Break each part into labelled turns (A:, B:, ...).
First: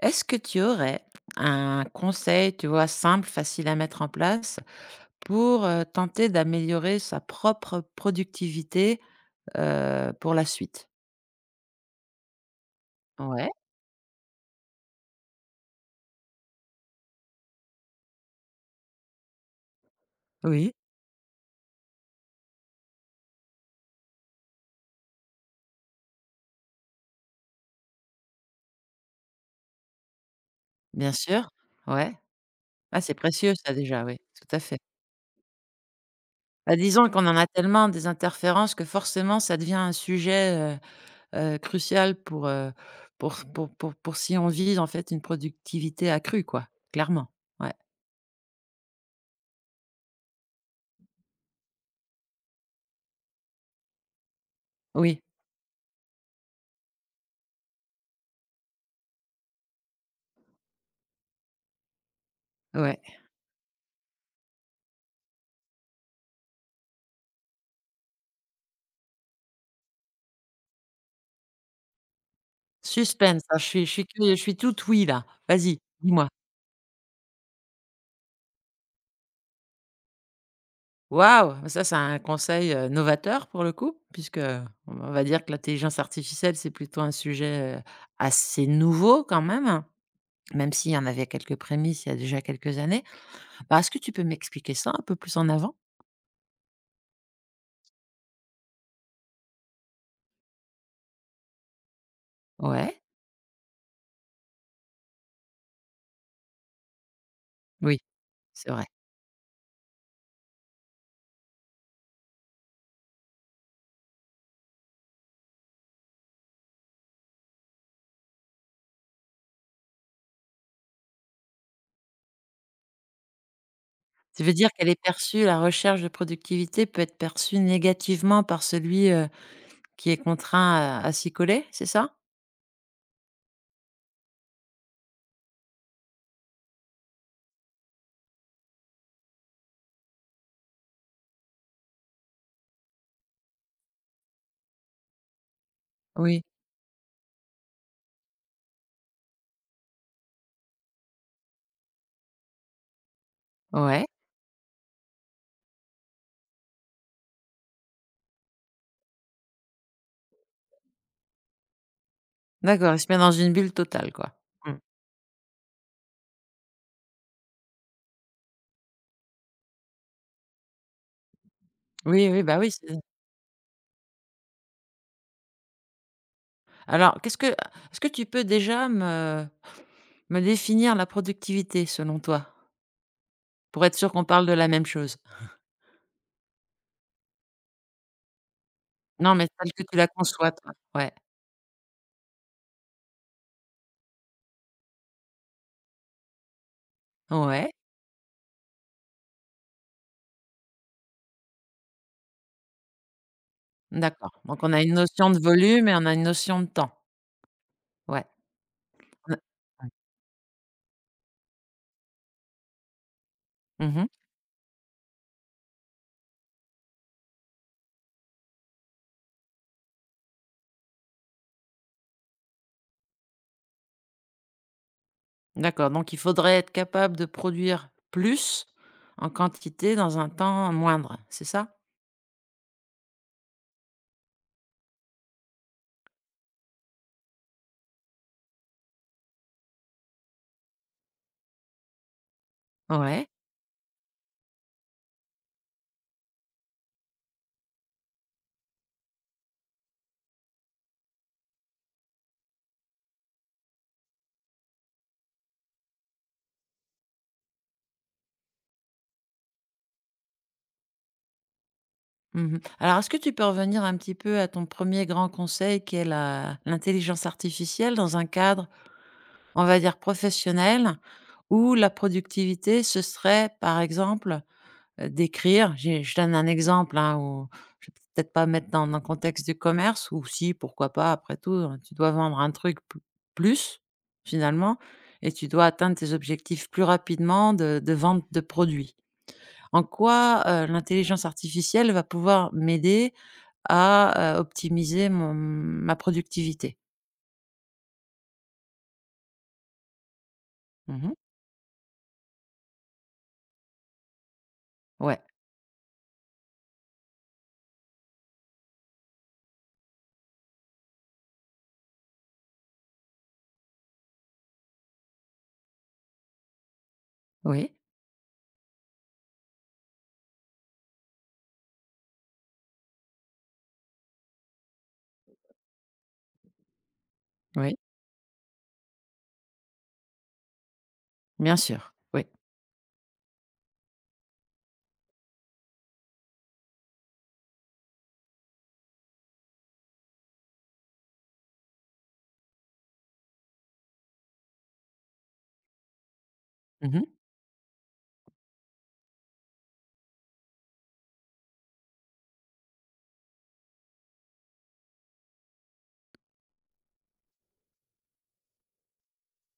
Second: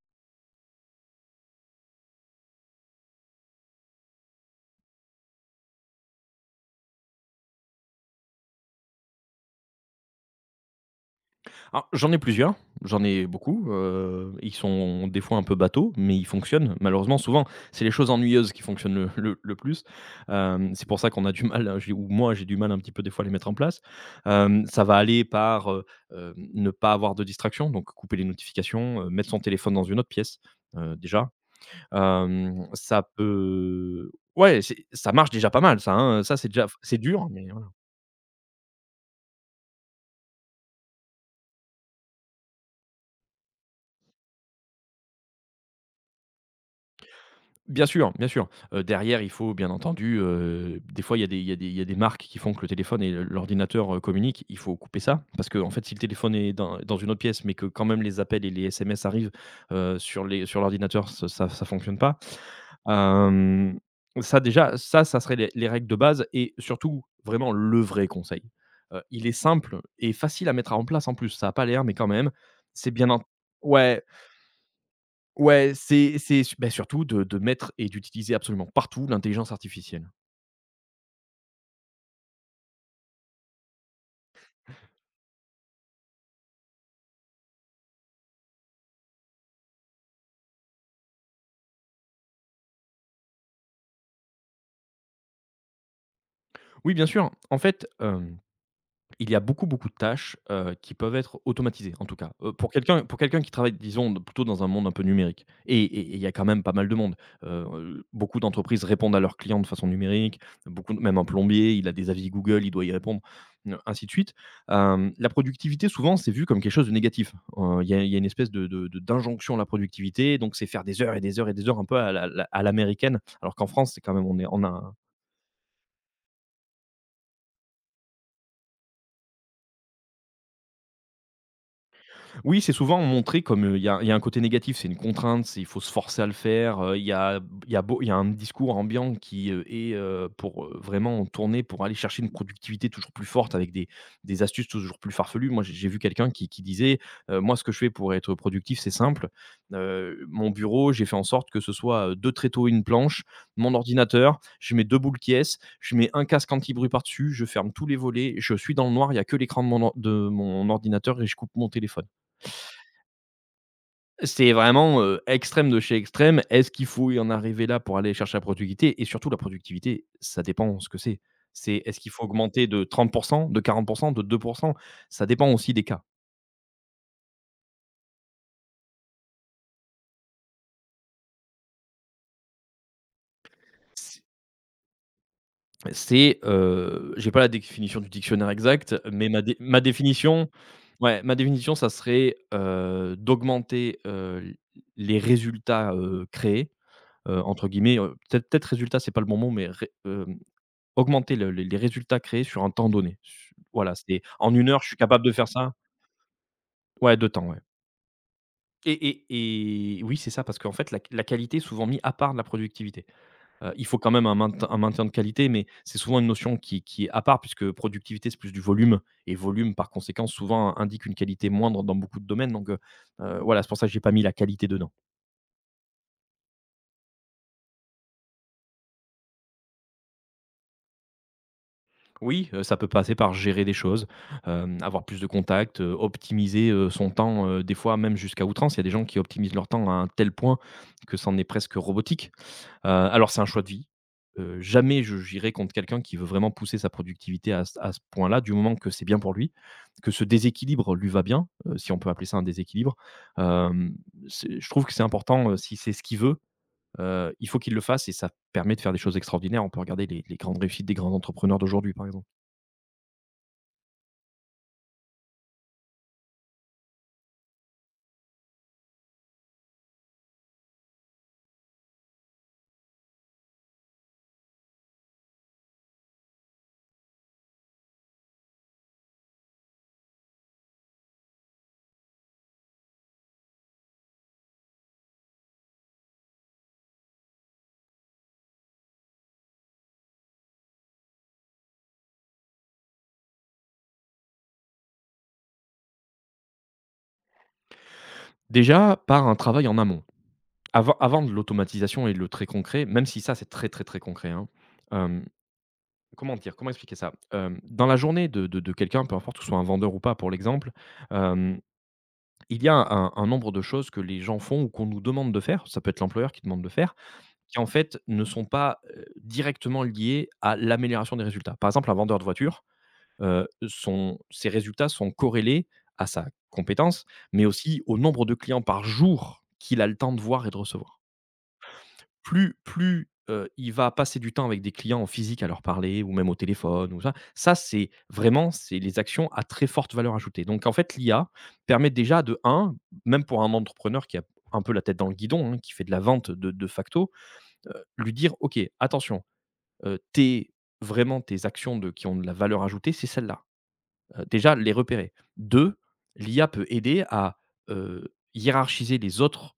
A: Est-ce que tu aurais un conseil, tu vois, simple, facile à mettre en place pour, tenter d'améliorer sa propre productivité, pour la suite?
B: Alors, j'en ai plusieurs, j'en ai
A: Ouais,
B: beaucoup, ils sont des fois un peu bateaux, mais ils fonctionnent. Malheureusement, souvent, c'est les choses ennuyeuses qui fonctionnent le plus.
A: oui,
B: C'est pour ça qu'on a du mal, j'ai ou moi, j'ai du mal un petit peu des fois à les mettre en place. Ça va aller par, ne pas avoir de distraction, donc couper les notifications, mettre son téléphone dans une autre pièce,
A: bien
B: déjà.
A: sûr, ouais.
B: Hem,
A: Ah,
B: ça
A: c'est précieux ça déjà,
B: peut
A: oui, tout à
B: ouais,
A: fait.
B: c'est ça marche déjà pas mal ça, hein, ça c'est déjà,
A: Bah,
B: c'est
A: disons qu'on
B: dur,
A: en a
B: mais.
A: tellement des interférences que forcément ça devient un sujet, crucial pour si on vise en fait une productivité accrue quoi, clairement. Ouais,
B: Bien sûr, bien sûr. Derrière, il faut bien entendu, des fois, il y a des marques qui font que le téléphone et l'ordinateur, communiquent. Il faut couper
A: oui,
B: ça parce que en fait, si le téléphone est dans une autre pièce, mais que quand même les appels et les SMS arrivent, sur l'ordinateur, ça fonctionne pas.
A: ouais.
B: Hem, ça déjà, ça serait les règles de base et surtout, vraiment le vrai conseil. Il est simple et facile à mettre en place en plus. Ça a pas l'air, mais quand même, c'est bien en
A: Suspense, hein, je suis je
B: Ouais.
A: suis curieux, je suis toute oui là.
B: Ouais,
A: Vas-y, dis-moi.
B: c'est su bah, surtout de mettre et d'utiliser absolument partout l'intelligence artificielle.
A: Waouh! Ça, c'est un conseil, novateur pour le coup, puisque on va dire que l'intelligence artificielle, c'est plutôt un sujet, assez nouveau quand même, même s'il y en avait quelques prémices il y a déjà quelques années. Bah, est-ce que tu peux m'expliquer ça un peu plus en avant?
B: Oui, bien sûr. En fait, il y a beaucoup, beaucoup de tâches, qui peuvent être automatisées, en tout cas. Heu, pour
A: Ouais,
B: quelqu'un pour quelqu'un qui travaille, disons, d plutôt dans un monde un peu numérique et il y a quand même pas mal de monde.
A: oui,
B: Beaucoup
A: c'est
B: d'entreprises
A: vrai.
B: répondent à leurs clients de façon numérique, beaucoup de même un plombier, il a des avis Google, il doit y répondre, ainsi de suite. La productivité, souvent, c'est vu comme quelque chose de négatif. Il y a une espèce de d'injonction à la productivité, donc c'est faire des heures et des heures et des heures un peu à la la à l'américaine, alors qu'en France, c'est quand même
A: Tu veux
B: on
A: dire qu'elle
B: a.
A: est perçue la recherche de productivité peut être perçue négativement par celui, qui est contraint à s'y coller, c'est ça?
B: Oui, c'est souvent montré comme, il y a un côté négatif, c'est une contrainte, c'est il faut se forcer à le faire, il y a un discours ambiant qui, est, pour, vraiment tourner pour aller chercher une productivité toujours plus forte avec des astuces toujours plus farfelues. Moi, j'ai vu quelqu'un
A: Oui,
B: qui disait, «Moi, ce que je fais pour être productif, c'est simple, mon bureau, j'ai fait en sorte que ce soit, 2 tréteaux et une planche, mon
A: ouais.
B: ordinateur, je mets 2 boules je mets un casque anti-bruit par-dessus, je ferme tous les volets, je suis dans le noir, il y a que l'écran de mon or de mon ordinateur et je coupe mon téléphone».
A: D'accord, il se met dans une bulle totale, quoi?
B: C'est
A: Mmh.
B: vraiment, extrême de chez extrême. Est-ce qu'il faut y en arriver là pour aller chercher la productivité? Et surtout la productivité, ça dépend ce que c'est. Est-ce qu'il faut
A: Oui, oui, bah,
B: augmenter
A: oui,
B: de
A: c'est
B: 30, de 40, de 2? Ça dépend aussi des cas.
A: alors qu'est-ce que tu peux déjà me définir la productivité selon toi? Pour être sûr
B: C
A: qu'on parle de la même chose.
B: c'est, j'ai pas la définition du dictionnaire exact, mais
A: Non, mais telle
B: ma
A: que tu la conçois,
B: définition,
A: toi? Ouais.
B: ouais, ma définition, ça serait, d'augmenter, les résultats, créés, entre
A: Ouais,
B: guillemets, peut-être «résultats», c'est pas le bon mot, mais. Augmenter le les résultats créés sur un temps donné. Su voilà, c'est
A: d'accord.
B: en
A: Donc
B: une
A: on a
B: heure, je
A: une
B: suis capable
A: notion
B: de
A: de
B: faire ça.
A: volume et on a une notion de temps.
B: Ouais, 2 temps, ouais.
A: Ouais.
B: Et
A: On a ouais.
B: et et oui, c'est ça, parce qu'en fait, la qualité est souvent mise à part de la productivité. Il faut
A: Mmh.
B: quand même un maintien de qualité, mais c'est souvent une notion qui est à part, puisque productivité, c'est plus du volume et volume, par conséquent, souvent indique une qualité moindre dans beaucoup de domaines, donc voilà, c'est pour ça que j'ai pas mis la qualité dedans.
A: D'accord, donc il faudrait être capable de produire plus en quantité dans un temps moindre, c'est ça?
B: Oui, ça peut passer par gérer des choses, avoir plus de contacts, optimiser, son temps, des fois même jusqu'à outrance. Il y a des gens qui optimisent leur temps à un tel point que c'en est presque robotique. Heu,
A: Ouais.
B: alors c'est un choix de vie, jamais je j'irai contre quelqu'un qui veut vraiment pousser sa productivité à ce point-là, du moment que c'est bien pour lui, que ce déséquilibre lui va bien, si on peut appeler ça un déséquilibre. Hem, c'est je trouve que c'est important, si c'est ce qu'il veut, il faut qu'il le fasse et ça permet de faire des choses extraordinaires. On peut regarder les grandes réussites des grands entrepreneurs d'aujourd'hui, par exemple.
A: Mmh. Alors, est-ce que tu peux revenir un petit peu à ton premier grand conseil qui est la l'intelligence artificielle dans un cadre, on va dire, professionnel où la productivité, ce serait, par exemple, d'écrire j'ai je donne un exemple, hein, où je vais peut-être pas mettre dans le contexte du commerce ou si, pourquoi pas, après tout, tu dois vendre un truc p plus, finalement et tu dois atteindre tes objectifs plus rapidement de vente de produits. En quoi, l'intelligence artificielle va pouvoir m'aider à optimiser mon ma productivité.
B: Déjà, par un travail en amont. Avant
A: Mmh.
B: avant de l'automatisation et le très concret, même si ça, c'est très, très, très concret, hein.
A: Ouais.
B: Hem, comment dire? Comment expliquer ça? Dans la journée de quelqu'un, peu importe que ce soit un vendeur ou pas pour l'exemple, hem, il y a un nombre de choses que les gens font ou qu'on nous demande de faire, ça peut être l'employeur qui demande de faire, qui en
A: Oui,
B: fait ne sont pas, directement liées à l'amélioration des résultats. Par exemple, un vendeur de voiture, son ses résultats sont corrélés à sa compétence, mais
A: oui,
B: aussi au nombre de clients par jour qu'il a le temps de voir et de recevoir.
A: bien sûr, oui.
B: Il va passer du temps avec des clients en physique à leur parler ou même au téléphone ou ça, c'est les actions à très forte valeur ajoutée. Donc en fait, l'IA permet déjà de un, même pour un entrepreneur qui a un peu la tête dans le guidon, hein, qui fait de la vente de
A: Mmh.
B: facto, lui dire: «OK, attention, tes vraiment tes actions de qui ont de la valeur ajoutée, c'est celles-là», déjà les repérer. 2, l'IA peut aider à, hiérarchiser les autres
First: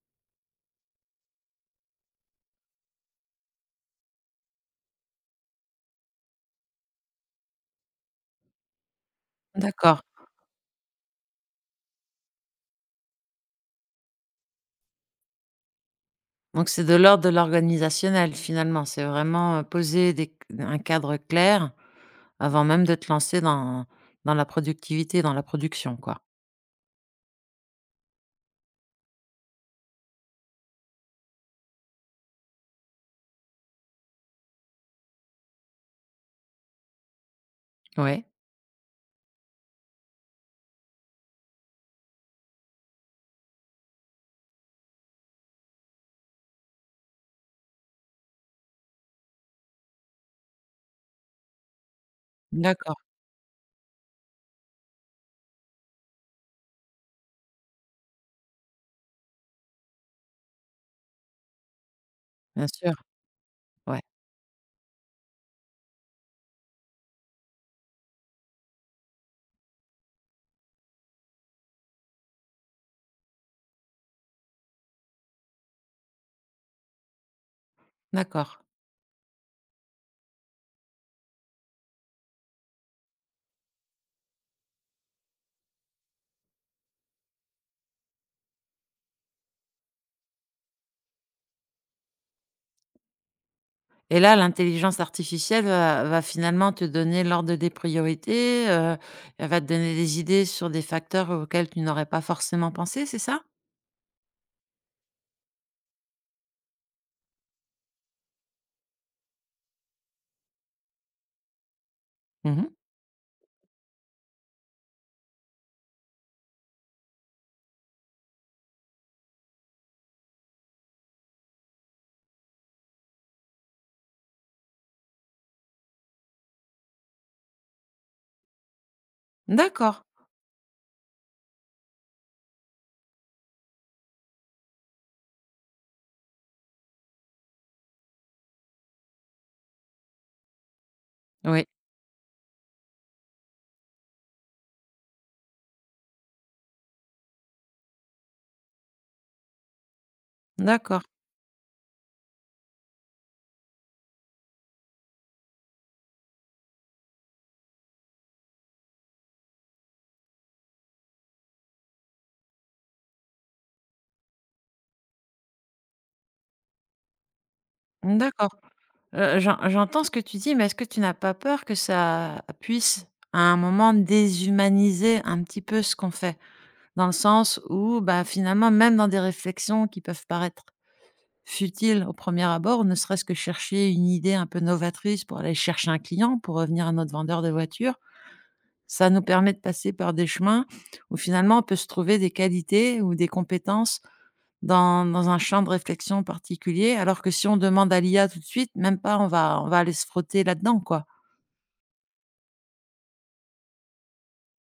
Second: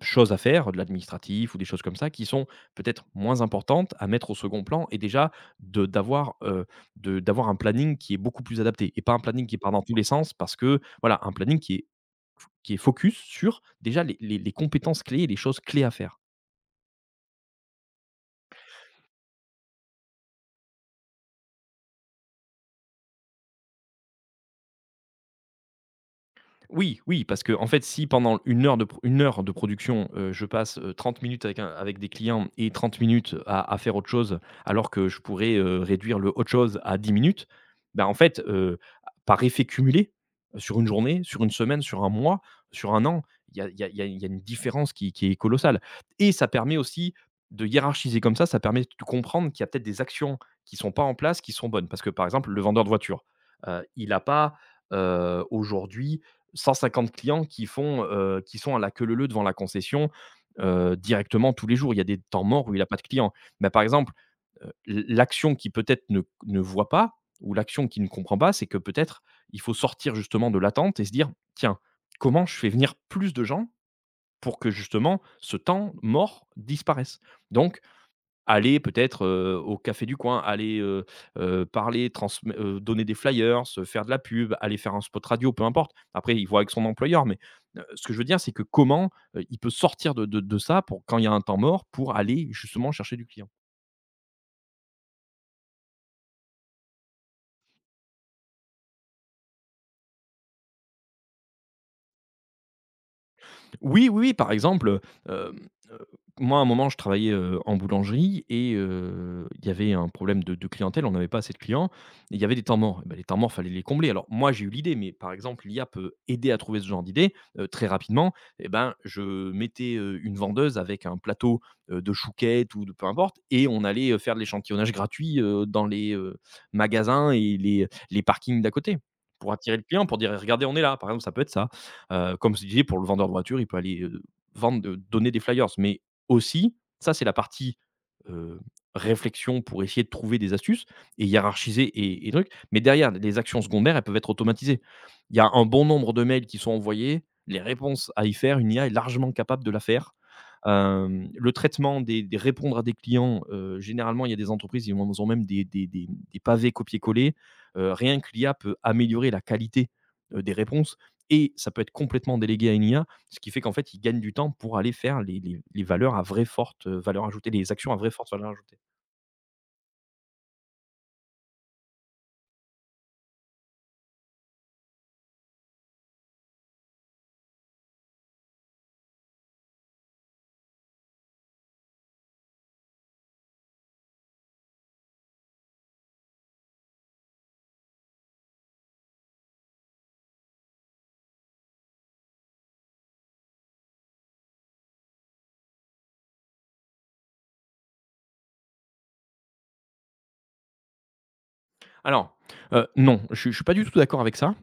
B: choses à faire, de l'administratif ou des choses comme ça, qui sont peut-être moins importantes à mettre au second plan et déjà de d'avoir, heu, de d'avoir un planning qui est beaucoup plus adapté et pas un planning qui part dans tous
A: D'accord,
B: les sens parce que voilà, un planning qui est focus sur déjà les compétences clés et les choses clés à faire.
A: donc c'est de l'ordre de l'organisationnel finalement. C'est vraiment, poser des un cadre clair avant même de te lancer dans la productivité, dans la production, quoi.
B: Oui, oui, parce que en fait, si pendant une heure de pro 1 heure de production, je passe, 30 minutes avec des clients et 30 minutes à faire autre chose, alors que je pourrais, réduire le autre chose à 10 minutes, ben en
A: Ouais.
B: fait, par effet cumulé, sur une journée, sur une semaine, sur un mois, sur un an, il y a une différence qui est colossale et ça permet aussi de hiérarchiser comme ça permet de comprendre qu'il y a peut-être des actions qui sont pas en place, qui sont bonnes. Parce que, par exemple, le vendeur de
A: D'accord.
B: voiture, il a pas, aujourd'hui, 150 clients qui sont à la queue leu leu devant la concession, directement tous les jours. Il y a des temps
A: Bien
B: morts où il n'a
A: sûr,
B: pas de clients. Mais par
A: ouais.
B: exemple, l'action qui peut-être ne voit pas ou l'action qui ne comprend pas, c'est que peut-être il faut sortir justement de l'attente et se dire: «Tiens, comment je fais venir plus de gens pour que justement ce temps mort disparaisse?» donc
A: D'accord
B: Aller peut-être, au café du coin, aller, parler, transme donner des flyers, faire de la pub, aller faire un spot radio, peu importe. Après, il voit avec son employeur, mais ce que je veux dire, c'est que comment, il peut sortir de ça pour quand il y a un temps mort, pour aller justement chercher du client?
A: et là, l'intelligence artificielle va finalement te donner l'ordre des priorités, elle va te donner des idées sur des facteurs auxquels tu n'aurais pas forcément pensé, c'est ça?
B: Oui, oui, oui, par exemple, heu, heu, moi, à un moment, je travaillais, en boulangerie et il y avait un problème de clientèle, on n'avait pas assez de clients et il y avait
A: Mmh
B: des
A: mh.
B: temps morts et bah, les temps morts, fallait les combler. Alors moi, j'ai eu l'idée, mais par exemple, l'IA peut aider à trouver ce genre d'idée, très rapidement et ben, je mettais, une vendeuse avec un plateau, de chouquettes ou de peu importe et on allait, faire de l'échantillonnage gratuit, dans les, magasins et les parkings d'à côté pour attirer le
A: D'accord.
B: client, pour dire: «Regardez, on est là». Par exemple, ça peut être ça. Comme je disais, pour le vendeur de voiture, il peut aller, vendre, donner des flyers, mais aussi, ça c'est la partie, heu, réflexion pour essayer de trouver des astuces et
A: Oui.
B: hiérarchiser et trucs, mais derrière, les actions secondaires, elles peuvent être automatisées. Il y a un bon nombre de mails qui sont envoyés, les réponses à y faire, une IA est largement capable de la faire.
A: D'accord.
B: Le traitement des répondre à des clients, généralement, il y a des entreprises, ils ont même des pavés copier-coller. Rien que l'IA peut améliorer la qualité, des réponses et ça peut être complètement délégué à une IA, ce qui fait qu'en fait, ils gagnent du temps pour aller faire les valeurs à vraie forte, valeur ajoutée, les actions à vraie forte
A: D'accord.
B: valeur ajoutée.
A: J'entends ce que tu dis, mais est-ce que tu n'as pas peur que ça puisse, à un moment, déshumaniser un petit peu ce qu'on fait? Dans le sens où, bah, finalement, même dans des réflexions qui peuvent paraître futiles au premier abord, ne serait-ce que chercher une idée un peu novatrice pour aller chercher un client, pour revenir à notre vendeur de voiture, ça nous permet de passer par des chemins où, finalement, on peut se trouver des qualités ou des compétences dans un champ de réflexion particulier, alors que si on demande à l'IA tout de suite, même pas, on va aller se frotter là-dedans, quoi.
B: Alors, non, je suis pas du tout d'accord avec ça.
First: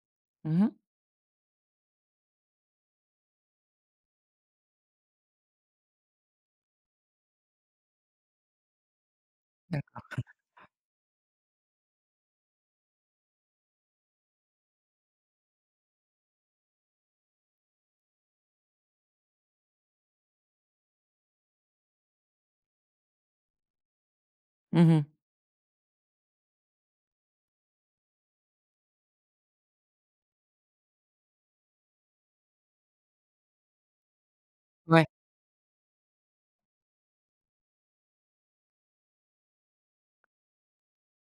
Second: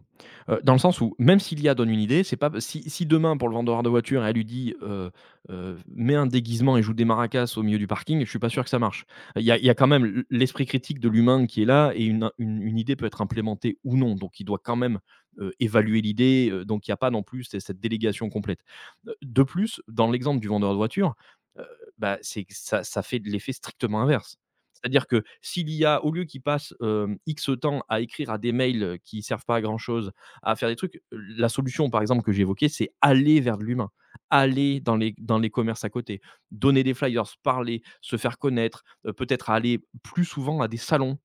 A: Mmh
B: Dans
A: mh.
B: le sens où même si l'IA donne une idée, c'est pas si si demain pour le vendeur de voiture, elle lui dit, «Mets un déguisement et joue des maracas au milieu du parking», je suis pas sûr que ça marche. Il y a quand même l'esprit critique de l'humain qui est là et une idée peut être implémentée ou non, donc il doit quand même, évaluer l'idée, donc il y a pas non plus c'est cette délégation complète. De plus, dans l'exemple du vendeur de voiture, heu, bah, c'est que ça fait de l'effet strictement inverse.
A: Mmh mh.
B: C'est-à-dire que si l'IA, au lieu qu'il passe, X temps à écrire à des mails, qui servent pas à grand chose à faire des trucs. La solution, par exemple, que j'ai évoquée, c'est aller vers de l'humain, aller
A: Ouais.
B: dans les commerces à côté, donner des flyers, parler, se faire connaître, peut-être aller plus souvent à des salons,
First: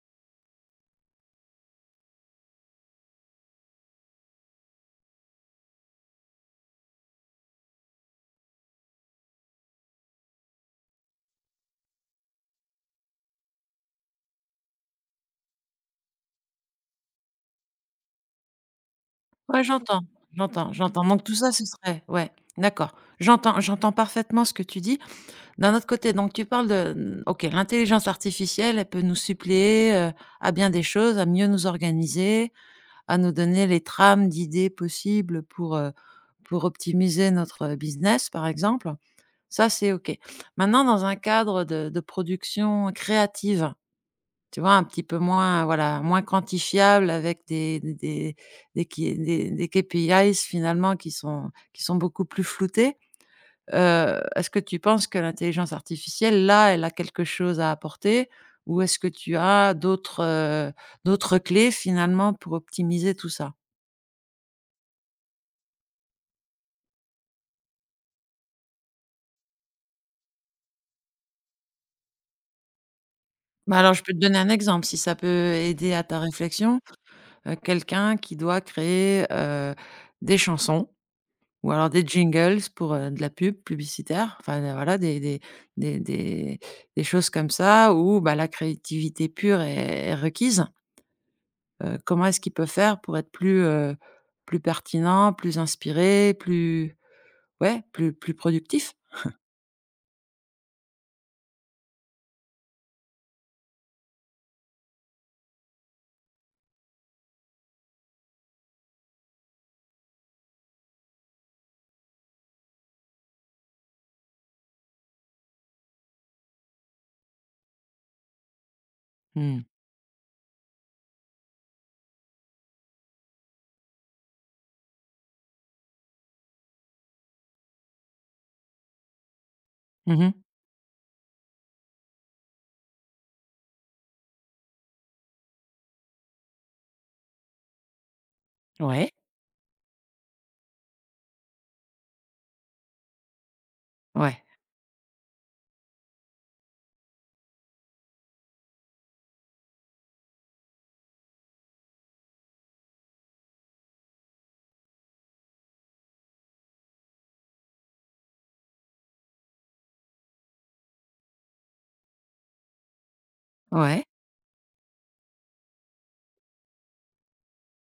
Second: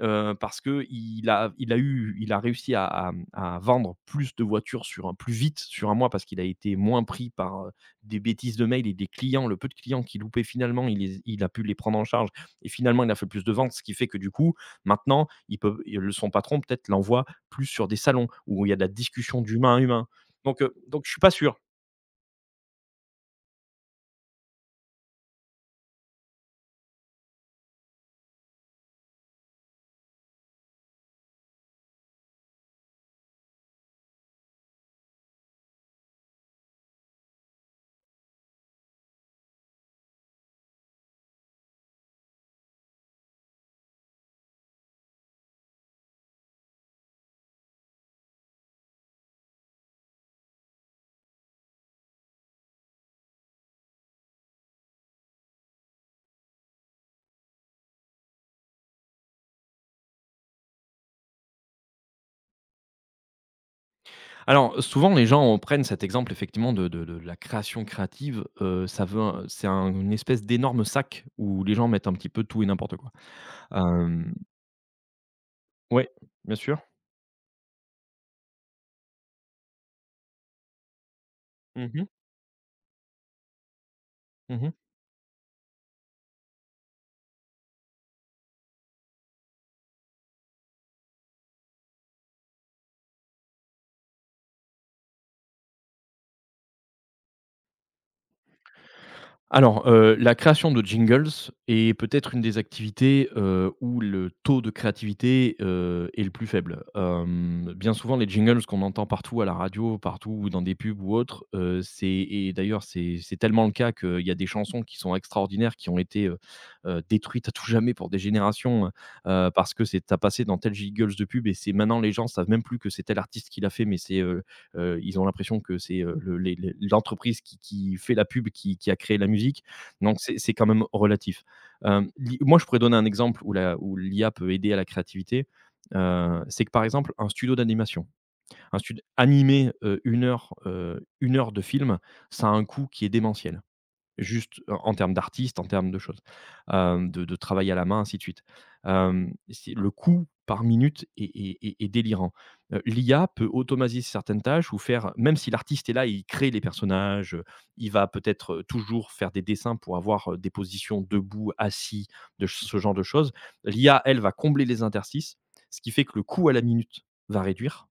B: Parce que il a réussi à, à vendre plus de voitures sur un plus vite sur un mois parce qu'il a été moins pris par, des bêtises de mails et des clients. Le peu de clients qu'il loupait finalement, il a pu les prendre en charge et finalement il a fait plus de ventes. Ce qui fait que du coup, maintenant, il son patron peut-être l'envoie plus sur des salons où il y a de la discussion
A: Ouais,
B: d'humain à
A: j'entends,
B: humain.
A: j'entends,
B: Donc
A: j'entends.
B: je suis
A: Donc
B: pas
A: tout ça,
B: sûr.
A: ce serait ouais, d'accord. J'entends parfaitement ce que tu dis. D'un autre côté, donc tu parles de OK, l'intelligence artificielle, elle peut nous suppléer, à bien des choses, à mieux nous organiser, à nous donner les trames d'idées possibles pour optimiser notre business, par exemple. Ça, c'est OK. Maintenant, dans un cadre de production créative, tu vois? Un petit peu moins, voilà, moins quantifiable avec des K des KPIs finalement qui sont beaucoup plus floutés. Est-ce que tu penses que l'intelligence artificielle, là, elle a quelque chose à apporter? Ou est-ce que tu as d'autres clés finalement pour optimiser tout ça?
B: Alors, souvent, les gens prennent cet exemple effectivement de la création créative, ça veut un c'est un une espèce d'énorme sac où les gens mettent un petit peu tout et n'importe quoi.
A: Bah, alors, je peux te
B: Hem,
A: donner un exemple, si ça peut aider à
B: ouais,
A: ta
B: bien sûr.
A: réflexion. Quelqu'un qui doit créer des chansons ou alors
B: Mmh
A: des
B: mh.
A: jingles pour de la pub publicitaire, enfin,
B: Mmh.
A: voilà, des des des choses comme ça où, bah, la créativité pure est requise. Comment est-ce qu'il peut faire pour être plus, plus pertinent, plus inspiré, plus ouais, plus productif?
B: Alors, la création de jingles est peut-être une des activités, où le taux de créativité, est le plus faible. Bien souvent, les jingles qu'on entend partout à la radio, partout ou dans des pubs ou autres, c'est et d'ailleurs, c'est tellement le cas qu'il y a des chansons qui sont extraordinaires, qui ont été, détruites à tout jamais pour des générations,
A: Mmh.
B: parce que c'est à passait dans tel jingles de pub et c'est maintenant les gens savent même plus que c'est tel artiste qui l'a fait, mais c'est, ils ont l'impression que c'est, le les l'entreprise qui fait la pub qui a créé la musique, donc
A: Mmh.
B: c'est quand même relatif. Hem, l'i Moi, je pourrais donner un exemple où la où l'IA peut aider à la créativité. C'est que, par exemple, un studio d'animation, un studio,
A: Ouais.
B: animer, 1 heure, 1 heure de film, ça a un coût qui est démentiel.
A: Ouais.
B: Juste en termes d'artistes, en termes de choses, de travail à la main, ainsi de suite. C'est le coût par minute est délirant. L'IA peut automatiser certaines tâches ou faire même si l'artiste est là, il crée les personnages, il va peut-être, toujours faire des dessins pour avoir, des positions debout, assis, de ch ce genre de choses. L'IA,
A: Ouais.
B: elle, va combler les interstices, ce qui fait que le coût à la minute va réduire,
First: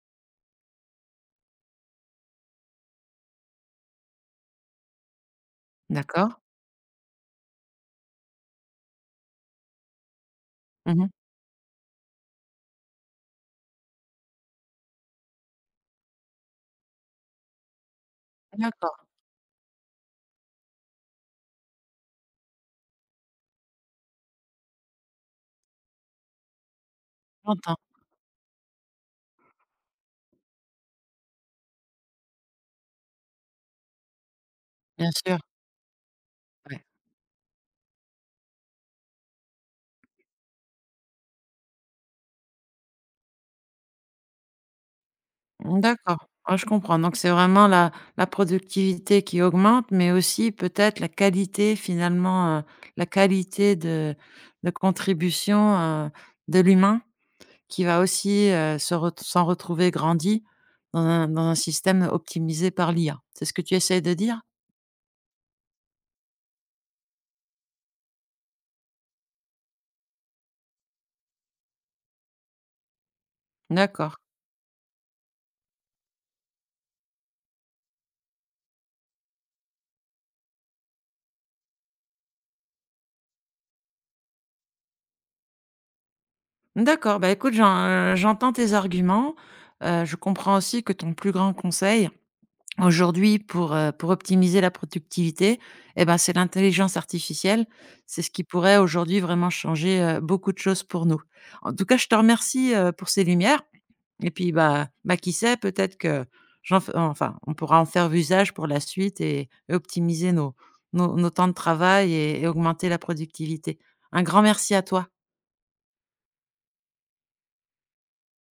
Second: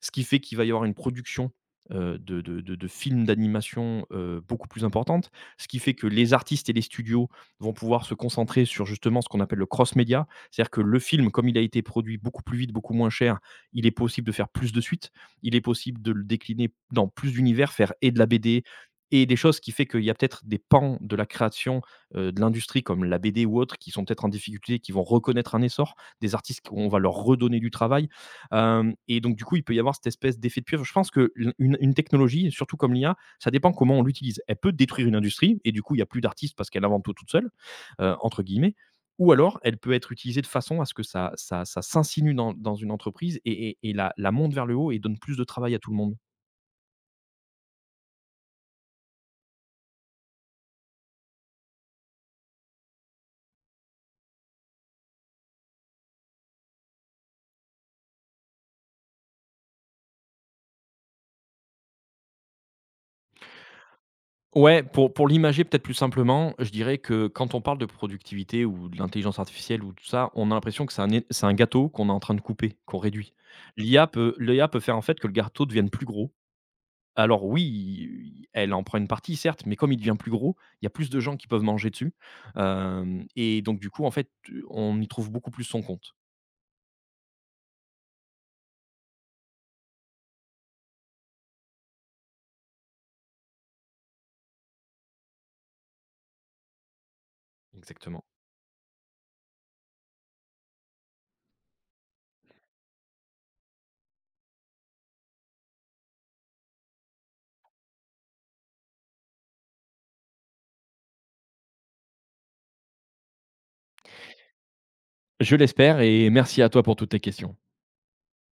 B: ce qui fait qu'il va y avoir une production, de films d'animation, beaucoup plus importante. Ce qui fait que
A: D'accord.
B: les artistes et les studios vont pouvoir se concentrer sur justement ce qu'on appelle le cross média. C'est-à-dire que le
A: Mmh.
B: film, comme il a été produit beaucoup plus vite, beaucoup moins cher, il est possible de faire plus de suites. Il est possible de le décliner dans plus d'univers, faire et de la BD
A: D'accord,
B: et des choses. Ce qui fait qu'il y a peut-être des pans de la création, de l'industrie comme la BD ou autres qui sont peut-être en difficulté, qui vont reconnaître un essor, des artistes qu'on va leur redonner du
A: j'entends,
B: travail. Hem et donc du coup, il peut y avoir cette espèce d'effet de pieuvre. Je pense que l une technologie, surtout comme l'IA, ça dépend comment on l'utilise. Elle peut détruire
A: bien
B: une
A: sûr.
B: industrie et du coup, il n'y a plus d'artistes parce
A: Ouais.
B: qu'elle invente toute seule, entre guillemets. Ou alors, elle peut être utilisée de façon à ce que ça s'insinue dans une entreprise et et la monte vers le haut et donne plus de travail à
A: Mmh,
B: tout le monde.
A: d'accord. Ah, je comprends. Donc c'est vraiment la productivité qui augmente, mais aussi peut-être la qualité finalement, la qualité de contribution, heu, de l'humain qui va aussi, se ret s'en retrouver grandi dans un système optimisé par l'IA. C'est ce que tu essayes de dire?
B: Ouais, pour l'imager peut-être plus simplement, je dirais que quand on parle de productivité ou de l'intelligence artificielle ou tout ça, on a l'impression que c'est un gâteau qu'on est en train de couper, qu'on réduit. L'IA
A: D'accord.
B: peut l'IA peut faire en fait que le gâteau devienne plus gros. Alors oui, elle en prend une partie certes, mais comme il devient plus gros, il y a plus de gens qui peuvent manger dessus, hem et donc du coup, en fait, on y trouve beaucoup plus son compte.
A: D'accord, bah, écoute, j'entends tes arguments, je comprends aussi que ton plus grand conseil aujourd'hui, pour optimiser la productivité, eh ben, c'est l'intelligence artificielle. C'est
B: Exactement.
A: ce qui pourrait aujourd'hui vraiment changer, beaucoup de choses pour nous. En tout cas, je te remercie pour ces lumières et puis, bah, qui sait, peut-être que j'en f enfin, on pourra en faire usage pour la suite et optimiser nos temps de travail et augmenter la productivité. Un grand merci à toi.
B: Je l'espère et merci à toi pour toutes tes questions.